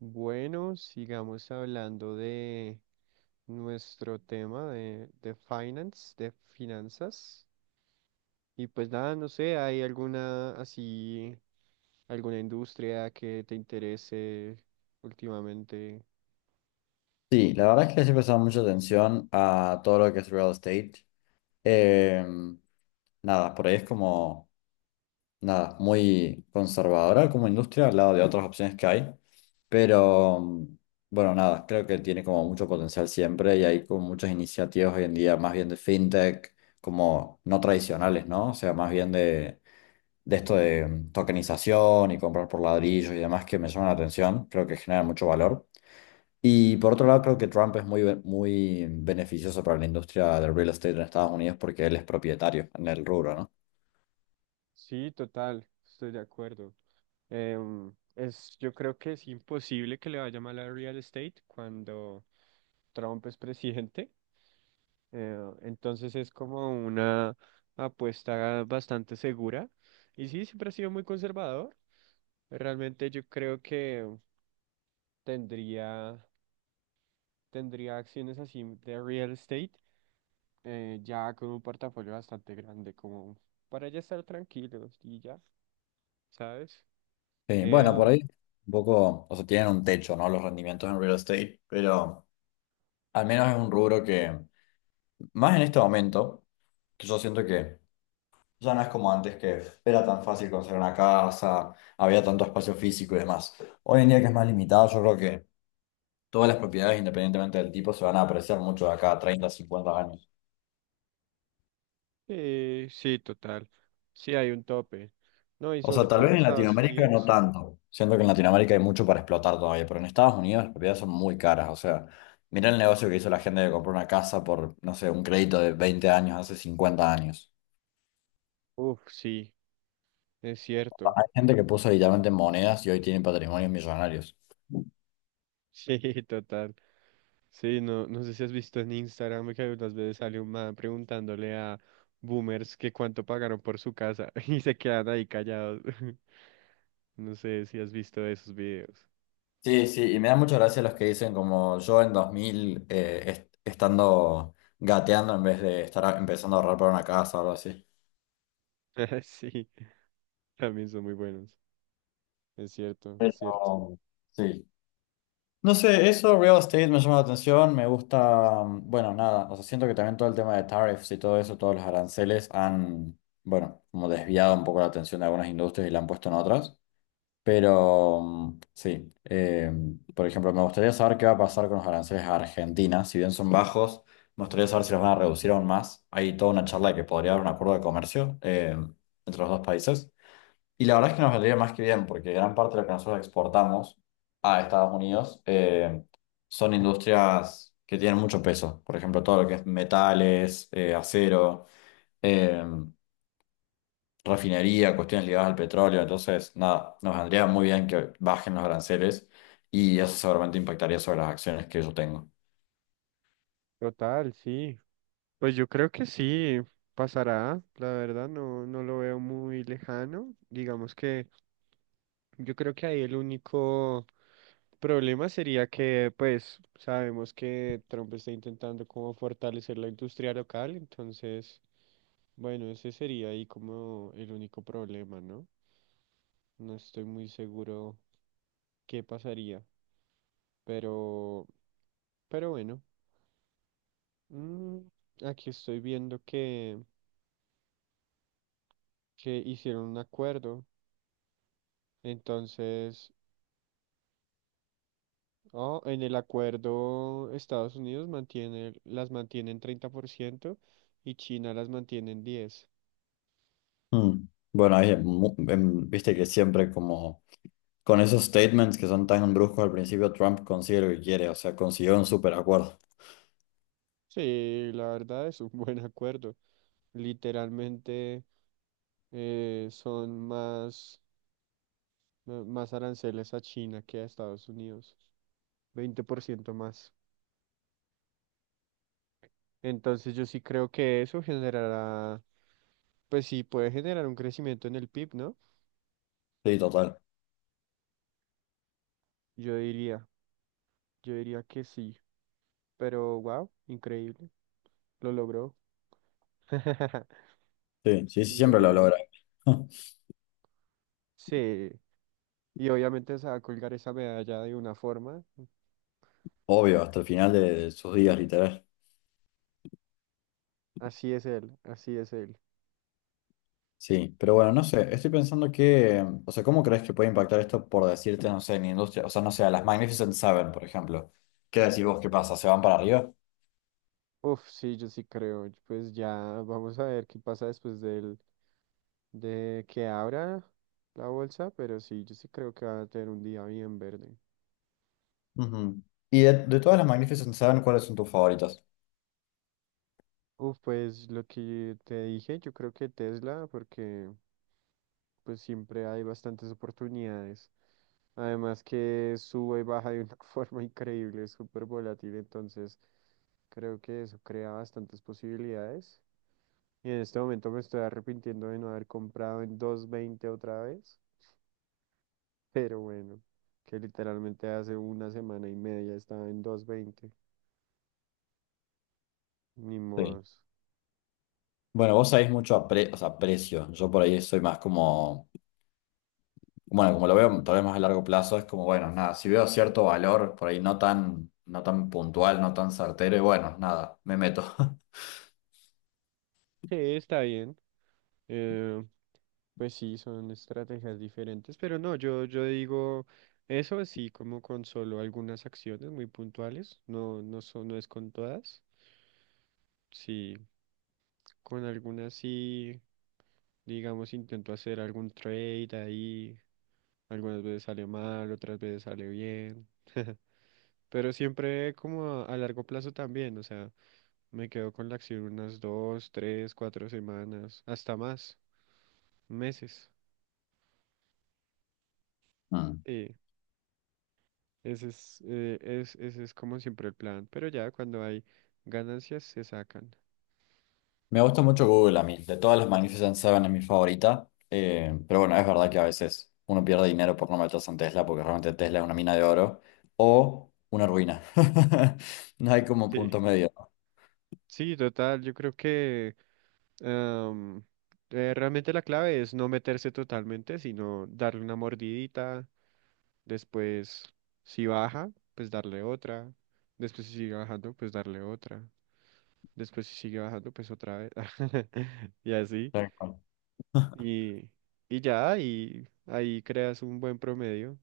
Bueno, sigamos hablando de nuestro tema de finance, de finanzas. Y pues nada, no sé, ¿hay alguna así, alguna industria que te interese últimamente? Sí, la verdad es que les he prestado mucha atención a todo lo que es real estate. Em, nada, por ahí es como, nada, muy conservadora como industria al lado de otras opciones que hay. Pero, bueno, nada, creo que tiene como mucho potencial siempre y hay como muchas iniciativas hoy en día, más bien de fintech, como no tradicionales, ¿no? O sea, más bien de esto de tokenización y comprar por ladrillos y demás que me llaman la atención, creo que generan mucho valor. Y por otro lado, creo que Trump es muy, muy beneficioso para la industria del real estate en Estados Unidos porque él es propietario en el rubro, ¿no? Sí, total, estoy de acuerdo. Es, yo creo que es imposible que le vaya mal a real estate cuando Trump es presidente. Eh, entonces es como una apuesta bastante segura. Y sí, siempre ha sido muy conservador. Realmente yo creo que tendría, tendría acciones así de real estate, ya con un portafolio bastante grande, como para ya estar tranquilos y ya, ¿sabes? Sí, Eh, bueno, por ahí un poco, o sea, tienen un techo, ¿no? Los rendimientos en real estate, pero al menos es un rubro que, más en este momento, que yo siento que ya no es como antes, que era tan fácil conseguir una casa, había tanto espacio físico y demás. Hoy en día que es más limitado, yo creo que todas las propiedades, independientemente del tipo, se van a apreciar mucho de acá a 30, 50 años. Sí, total. Sí, hay un tope. No, y O sobre sea, tal todo vez en en Estados Latinoamérica no Unidos. tanto. Siento que en Latinoamérica hay mucho para explotar todavía, pero en Estados Unidos las propiedades son muy caras. O sea, mira el negocio que hizo la gente de comprar una casa por, no sé, un crédito de 20 años, hace 50 años. Uf, sí, es cierto. Hay gente que puso literalmente monedas y hoy tiene patrimonios millonarios. Sí, total. Sí, no, no sé si has visto en Instagram que algunas veces sale un man preguntándole a boomers que cuánto pagaron por su casa y se quedan ahí callados. No sé si has visto esos videos. Sí, sí, y me da mucha gracia los que dicen como yo en 2000 estando gateando en vez de estar empezando a ahorrar para una casa o algo así. Sí, también son muy buenos. Es cierto, es cierto. Pero, sí. No sé, eso real estate me llama la atención, me gusta, bueno, nada, o sea, siento que también todo el tema de tariffs y todo eso, todos los aranceles han, bueno, como desviado un poco la atención de algunas industrias y la han puesto en otras, pero sí, por ejemplo, me gustaría saber qué va a pasar con los aranceles a Argentina, si bien son bajos, me gustaría saber si los van a reducir aún más, hay toda una charla de que podría haber un acuerdo de comercio entre los dos países. Y la verdad es que nos vendría más que bien, porque gran parte de lo que nosotros exportamos a Estados Unidos son industrias que tienen mucho peso. Por ejemplo, todo lo que es metales, acero, eh, refinería, cuestiones ligadas al petróleo. Entonces, nada, nos vendría muy bien que bajen los aranceles y eso seguramente impactaría sobre las acciones que yo tengo. Total, sí. Pues yo creo que sí pasará, la verdad no, no lo veo muy lejano. Digamos que yo creo que ahí el único problema sería que pues sabemos que Trump está intentando como fortalecer la industria local, entonces bueno, ese sería ahí como el único problema, ¿no? No estoy muy seguro qué pasaría, pero, pero bueno, mm, aquí estoy viendo que hicieron un acuerdo. Entonces, oh, en el acuerdo Estados Unidos mantiene, las mantiene en 30% y China las mantiene en 10%. Mm. Bueno, ahí, viste que siempre como con esos statements que son tan bruscos al principio, Trump consigue lo que quiere, o sea, consiguió un super acuerdo. Sí, la verdad es un buen acuerdo. Literalmente eh, son más, más aranceles a China que a Estados Unidos, 20% más. Entonces yo sí creo que eso generará, pues sí, puede generar un crecimiento en el PIB, ¿no? Sí, total. Yo diría, yo diría que sí. Pero wow, increíble. Lo logró. Sí, sí, sí, Lo siempre lo logró. logra. Sí. Y obviamente se va a colgar esa medalla de una forma. Obvio, hasta el final de, sus días, literal. Así es él, así es él. Sí, pero bueno, no sé, estoy pensando que, o sea, ¿cómo crees que puede impactar esto por decirte, no sé, en industria? O sea, no sé, a las Magnificent Seven, por ejemplo. ¿Qué decís vos? ¿Qué pasa? ¿Se van para arriba? Uf, sí, yo sí creo. Pues ya vamos a ver qué pasa después de que abra la bolsa, pero sí, yo sí creo que va a tener un día bien verde. Ujú. Y de todas las Magnificent Seven, ¿cuáles son tus favoritas? Uf, pues lo que te dije, yo creo que Tesla, porque pues siempre hay bastantes oportunidades. Además que sube y baja de una forma increíble, es súper volátil, entonces creo que eso crea bastantes posibilidades. Y en este momento me estoy arrepintiendo de no haber comprado en dos veinte otra vez, pero bueno, que literalmente hace una semana y media estaba en 2.20, ni Sí. modos. Bueno, vos sabés mucho a o sea, precio. Yo por ahí soy más como bueno, como lo veo tal vez más a largo plazo, es como, bueno, nada, si veo cierto valor por ahí no tan, no tan puntual, no tan certero, y bueno, nada, me meto. Sí, está bien. eh, pues sí, son estrategias diferentes, pero no, yo digo eso así como con solo algunas acciones muy puntuales, no, no, son, no es con todas. Sí, con algunas sí, digamos, intento hacer algún trade ahí. Algunas veces sale mal, otras veces sale bien. Pero siempre como a largo plazo también, o sea, me quedo con la acción unas dos, tres, cuatro semanas, hasta más, meses. Mm. Sí, ese es como siempre el plan. Pero ya cuando hay ganancias se sacan. Me gusta mucho Google a mí, de todas las Magnificent Seven es mi favorita, pero bueno, es verdad que a veces uno pierde dinero por no meterse en Tesla, porque realmente Tesla es una mina de oro o una ruina. No hay como Sí. punto medio, ¿no? Sí, total, yo creo que Am, realmente la clave es no meterse totalmente, sino darle una mordidita, después si baja, pues darle otra, después si sigue bajando, pues darle otra, después si sigue bajando, pues otra vez, y así, Tal cual. y, y ya, y ahí creas un buen promedio.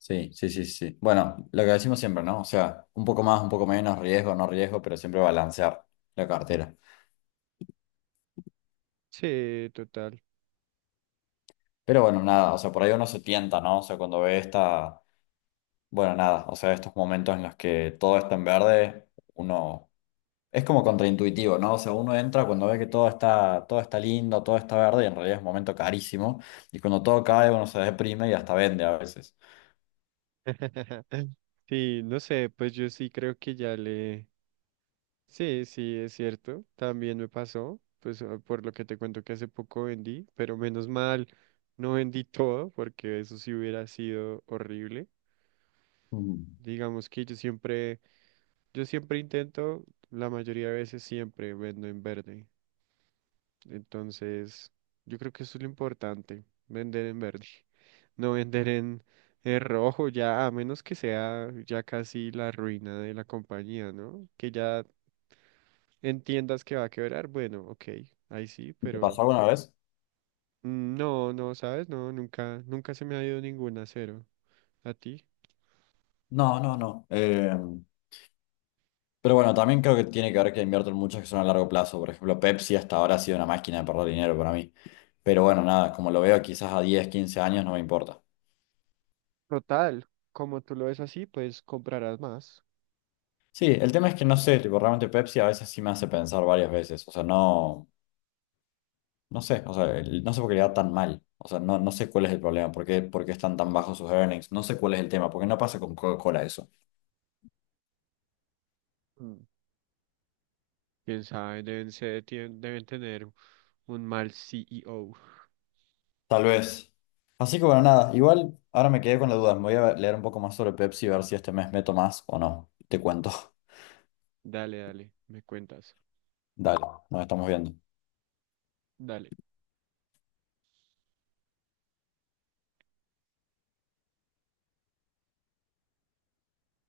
Sí, sí, sí, sí. Bueno, lo que decimos siempre, ¿no? O sea, un poco más, un poco menos, riesgo, no riesgo, pero siempre balancear la cartera. Sí, total. Pero bueno, nada, o sea, por ahí uno se tienta, ¿no? O sea, cuando ve esta, bueno, nada, o sea, estos momentos en los que todo está en verde, uno es como contraintuitivo, ¿no? O sea, uno entra cuando ve que todo está lindo, todo está verde, y en realidad es un momento carísimo, y cuando todo cae uno se deprime y hasta vende a veces. Sí, no sé, pues yo sí creo que ya le... Sí, sí, es cierto. También me pasó, pues ah, por lo que te cuento que hace poco vendí, pero menos mal no vendí todo porque eso sí hubiera sido horrible. Mm. Digamos que yo siempre intento, la mayoría de veces siempre vendo en verde. Entonces, yo creo que eso es lo importante, vender en verde. No vender en rojo ya, a menos que sea ya casi la ruina de la compañía, ¿no? Que ya entiendas que va a quebrar, bueno, ok, ahí sí, ¿Te pero pasó alguna vez? No, no, ¿sabes? No, nunca se me ha ido ninguna a cero. ¿A ti? No, no, no. Pero bueno, también creo que tiene que ver que invierten muchos que son a largo plazo. Por ejemplo, Pepsi hasta ahora ha sido una máquina de perder dinero para mí. Pero bueno, nada, como lo veo quizás a 10 15 años no me importa. Total, como tú lo ves así, pues comprarás más. Sí, el tema es que no sé, tipo, realmente Pepsi a veces sí me hace pensar varias veces. O sea, no, no sé, o sea, no sé por qué le va tan mal. O sea, no, no sé cuál es el problema, por qué están tan bajos sus earnings. No sé cuál es el tema, porque no pasa con Coca-Cola eso. Mm. Quién sabe, deben tener un mal CEO. Tal vez. Así que bueno, nada, igual ahora me quedé con la duda. Me voy a leer un poco más sobre Pepsi y ver si este mes meto más o no. Te cuento. Dale, dale, me cuentas. Dale, nos estamos viendo. Dale.